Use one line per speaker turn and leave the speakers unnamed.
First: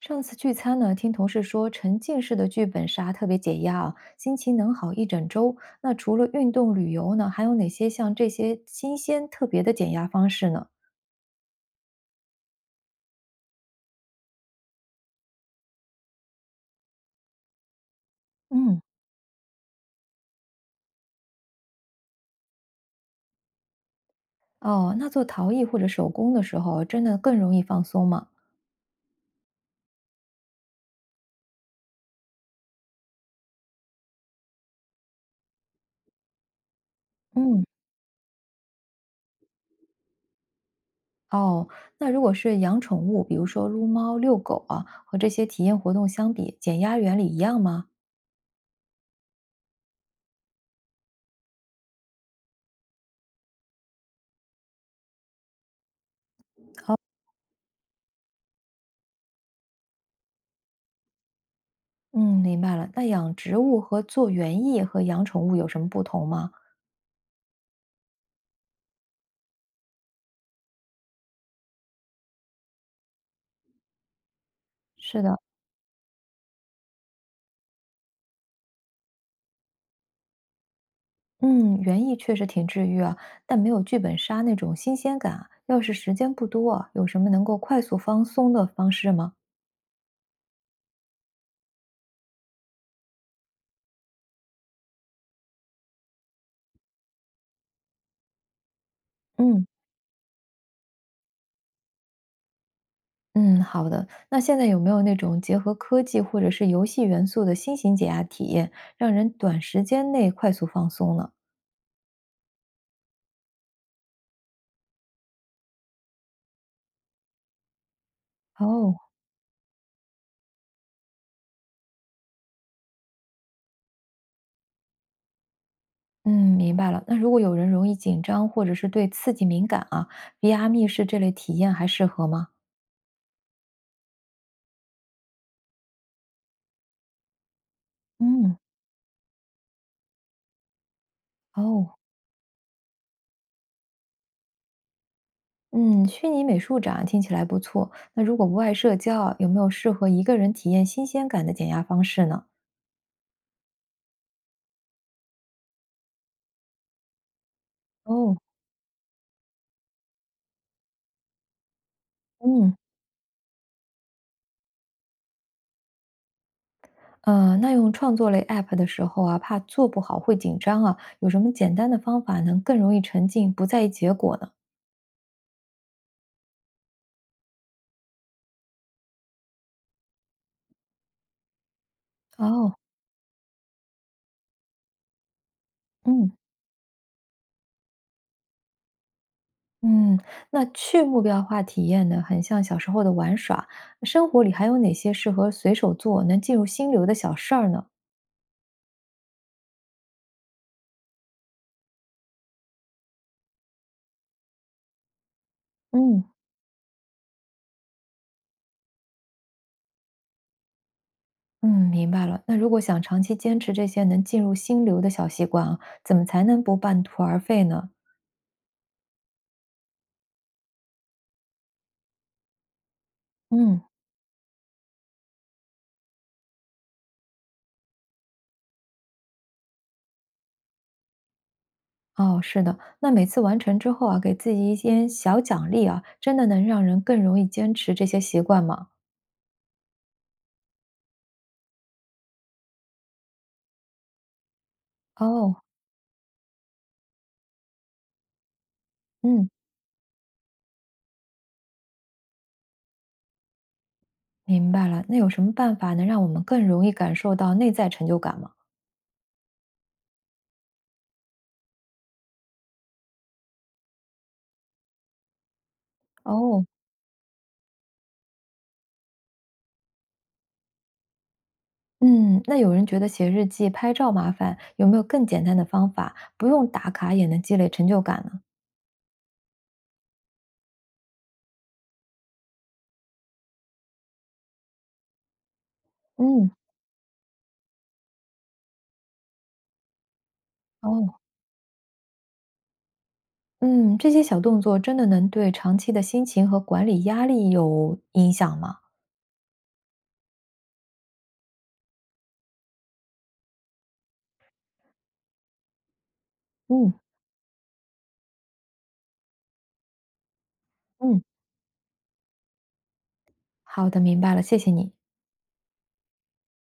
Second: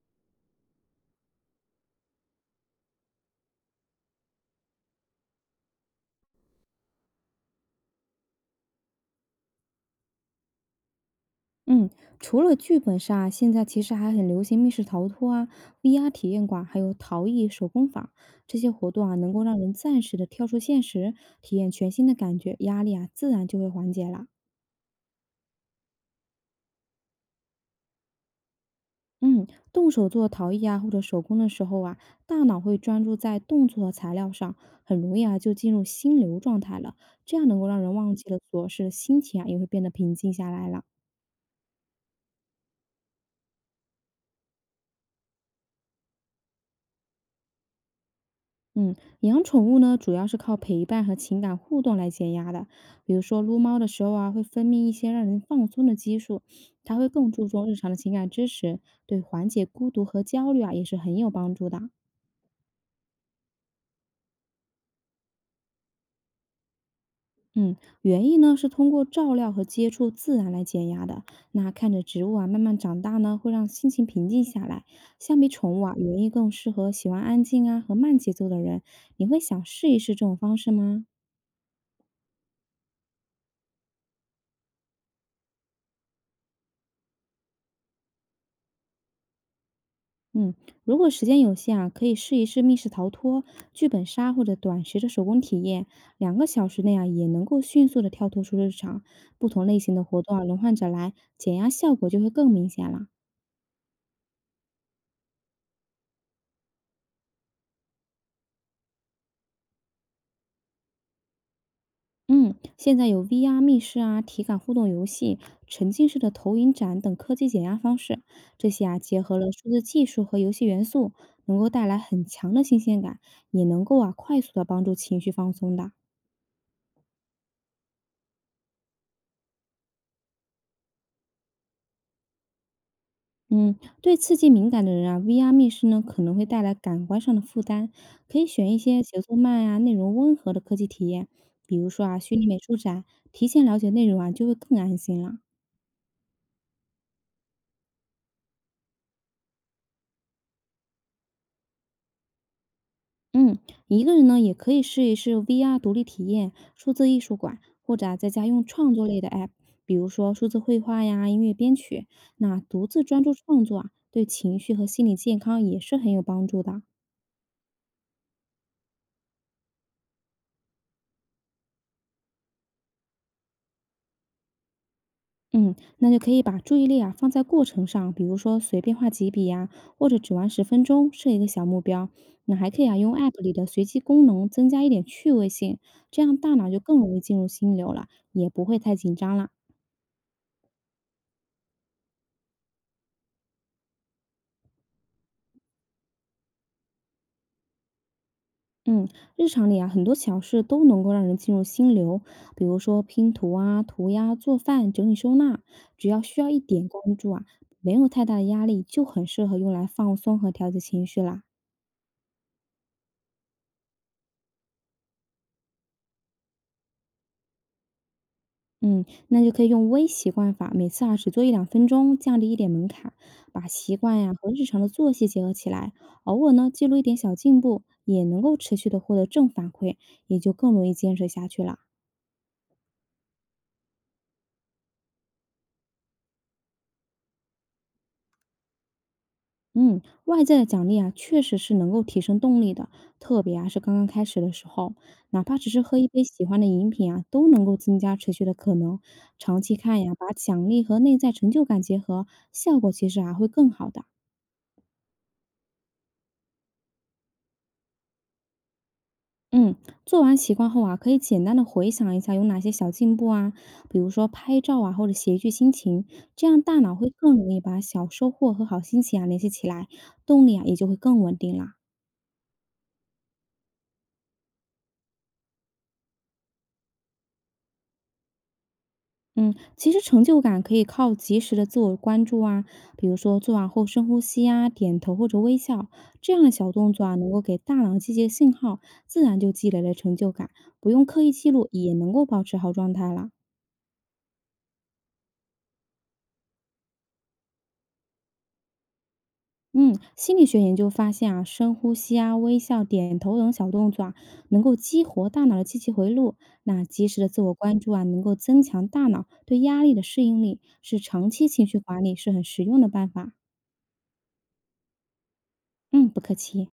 上次聚餐呢，听同事说沉浸式的剧本杀特别解压啊，心情能好一整周。那除了运动、旅游呢，还有哪些像这些新鲜特别的减压方式呢？
嗯，除了剧本杀，现在其实还很流行密室逃脱啊、VR 体验馆，还有陶艺手工坊这些
嗯。
活动啊，能够让人暂时的跳出现实，体验全新的感觉，压力啊自然就会缓解了。
哦，那做陶艺或者手工的时候，真的更容易放松吗？
嗯，动手做陶艺啊或者手工的时候啊，大脑会专注在动作和材料上，很容易啊就进入心流状态了，这样能
嗯。
够让人忘记了琐事，心情啊也会变得平静下来了。
哦，那如果是养宠物，比如说撸猫、遛狗啊，和这些体验活动相比，减压原理一样吗？
嗯，养宠物呢，主要是靠陪伴和情感互动来减压的。比如说撸猫的时候啊，会分泌一些让人放松的激素，它会更注重日常的情感支持，对缓解孤独和焦虑啊也是很有帮助的。
嗯，明白了。那养植物和做园艺和养宠物有什么不同吗？
嗯，园艺呢是通过照料和接触自然来减压的。那看着植物啊慢慢长大呢，会让心情平静下来。
是的，
相比宠物啊，园艺更适合喜欢安静啊和慢节奏的人。你会想试一试这种方式吗？
嗯，园艺确实挺治愈啊，但没有剧本杀那种新鲜感啊。要是时间不多啊，有什么能够快速放松的方式吗？
嗯，如果时间有限啊，可以试一试密室逃脱、剧本杀或者短时的手工体验，两个小时内啊也能够迅速的跳脱出日常，不同
嗯。
类型的活动啊轮换着来，减压效果就会更明显了。
嗯，好的。那现在有没有那种结合科技或者是游戏元素的新型解压体验，让人短时间内快速放松呢？
嗯，现在有 VR 密室啊、体感互动游戏、沉浸式的投影展等科技减压方式，这些
哦，
啊结合了数字技术和游戏元素，能够带来很强的新鲜感，也能够啊快速的帮助情绪放松的。
嗯，明白了。那如果有人容易紧张或者是对刺激敏感啊，VR 密室这类体验还适合吗？
嗯，对刺激敏感的人啊，VR 密室呢可能会带来感官上的负担，可以
嗯，
选一些节奏慢啊、内容温和的科技体验，比如
哦。
说啊虚拟美术展，提前了解内容啊就会更安心了。
嗯，虚拟美术展听起来不错。那如果不爱社交啊有没有适合一个人体验新鲜感的减压方式呢？
嗯，一个人呢也可以试一试 VR 独立体验、数字艺术馆，或者啊在
哦，
家用创作类的 app,比如说数字绘画呀、音乐编曲，那
嗯，
独自专注创作啊，对情绪和心理健康也是很有帮助的。
那用创作类 app 的时候啊，怕做不好会紧张啊，有什么简单的方法能更容易沉浸，不在意结果呢？
嗯，那就可以把注意力啊放在过程上，比如说随便画几笔呀、或者只玩十分钟，设一个小目标。那还
哦，
可以啊，用 App 里的随机功能增加一点趣味性，这
嗯。
样大脑就更容易进入心流了，也不会太紧张了。
嗯，那去目标化体验呢，很像小时候的玩耍。生活里还有哪些适合随手做、能进入心流的小事儿呢？
嗯，日常里啊，很多小事都能够让人进入心流，比如说拼图啊、涂鸦、做饭、整理收纳，只要
嗯。
需要一点关注啊，没有太大的压力，就很适合用来放松和调节情绪啦。
嗯，明白了。那如果想长期坚持这些能进入心流的小习惯啊，怎么才能不半途而废呢？
嗯，那就可以用微习惯法，每次啊只做一两分钟，降低一点门槛，把
嗯，
习惯呀、和日常的作息结合起来，偶尔呢记录一点小进步，也能够持续的获得正反馈，也就更容易坚持下去了。
哦，是的，那每次完成之后啊，给自己一些小奖励啊，真的能让人更容易坚持这些习惯吗？
嗯，外在的奖励啊，确实是能够提升动力的，特别啊是刚刚开始的时候，哪怕
哦，
只是喝一杯喜欢的饮品啊，都能够增加持续的可能。
嗯，
长期看呀，把奖励和内在成就感结合，效果其实啊会更好的。
明白了。那有什么办法能让我们更容易感受到内在成就感吗？
嗯，做完习惯后啊，可以简单的回想一下有哪些小进步啊，比如说拍照啊，或者写一句心情，这样
哦，
大脑会更容易把小收获和好心情啊联系起来，动力啊也就会更稳定啦。
嗯，那有人觉得写日记、拍照麻烦，有没有更简单的方法，不用打卡也能积累成就感呢？
嗯，其实成就感可以靠及时的自我关注啊，比如说做完后深呼吸啊、点头或者微笑，这样的
嗯，
小动作啊，能够给大脑积极的信号，自然就积累了成就感，不用
哦。
刻意记录也能够保持好状态啦。
嗯，这些小动作真的能对长期的心情和管理压力有影响吗？
嗯，心理学研究发现啊，深呼吸啊、微笑、点头等小动作啊，能够激活大脑的积极回路。那
嗯。
及时的自我关注啊，能够增强大脑对压力的适应力，是
嗯，
长期情绪管理是很实用的办法。
好的，明白了，谢谢你。
嗯，不客气。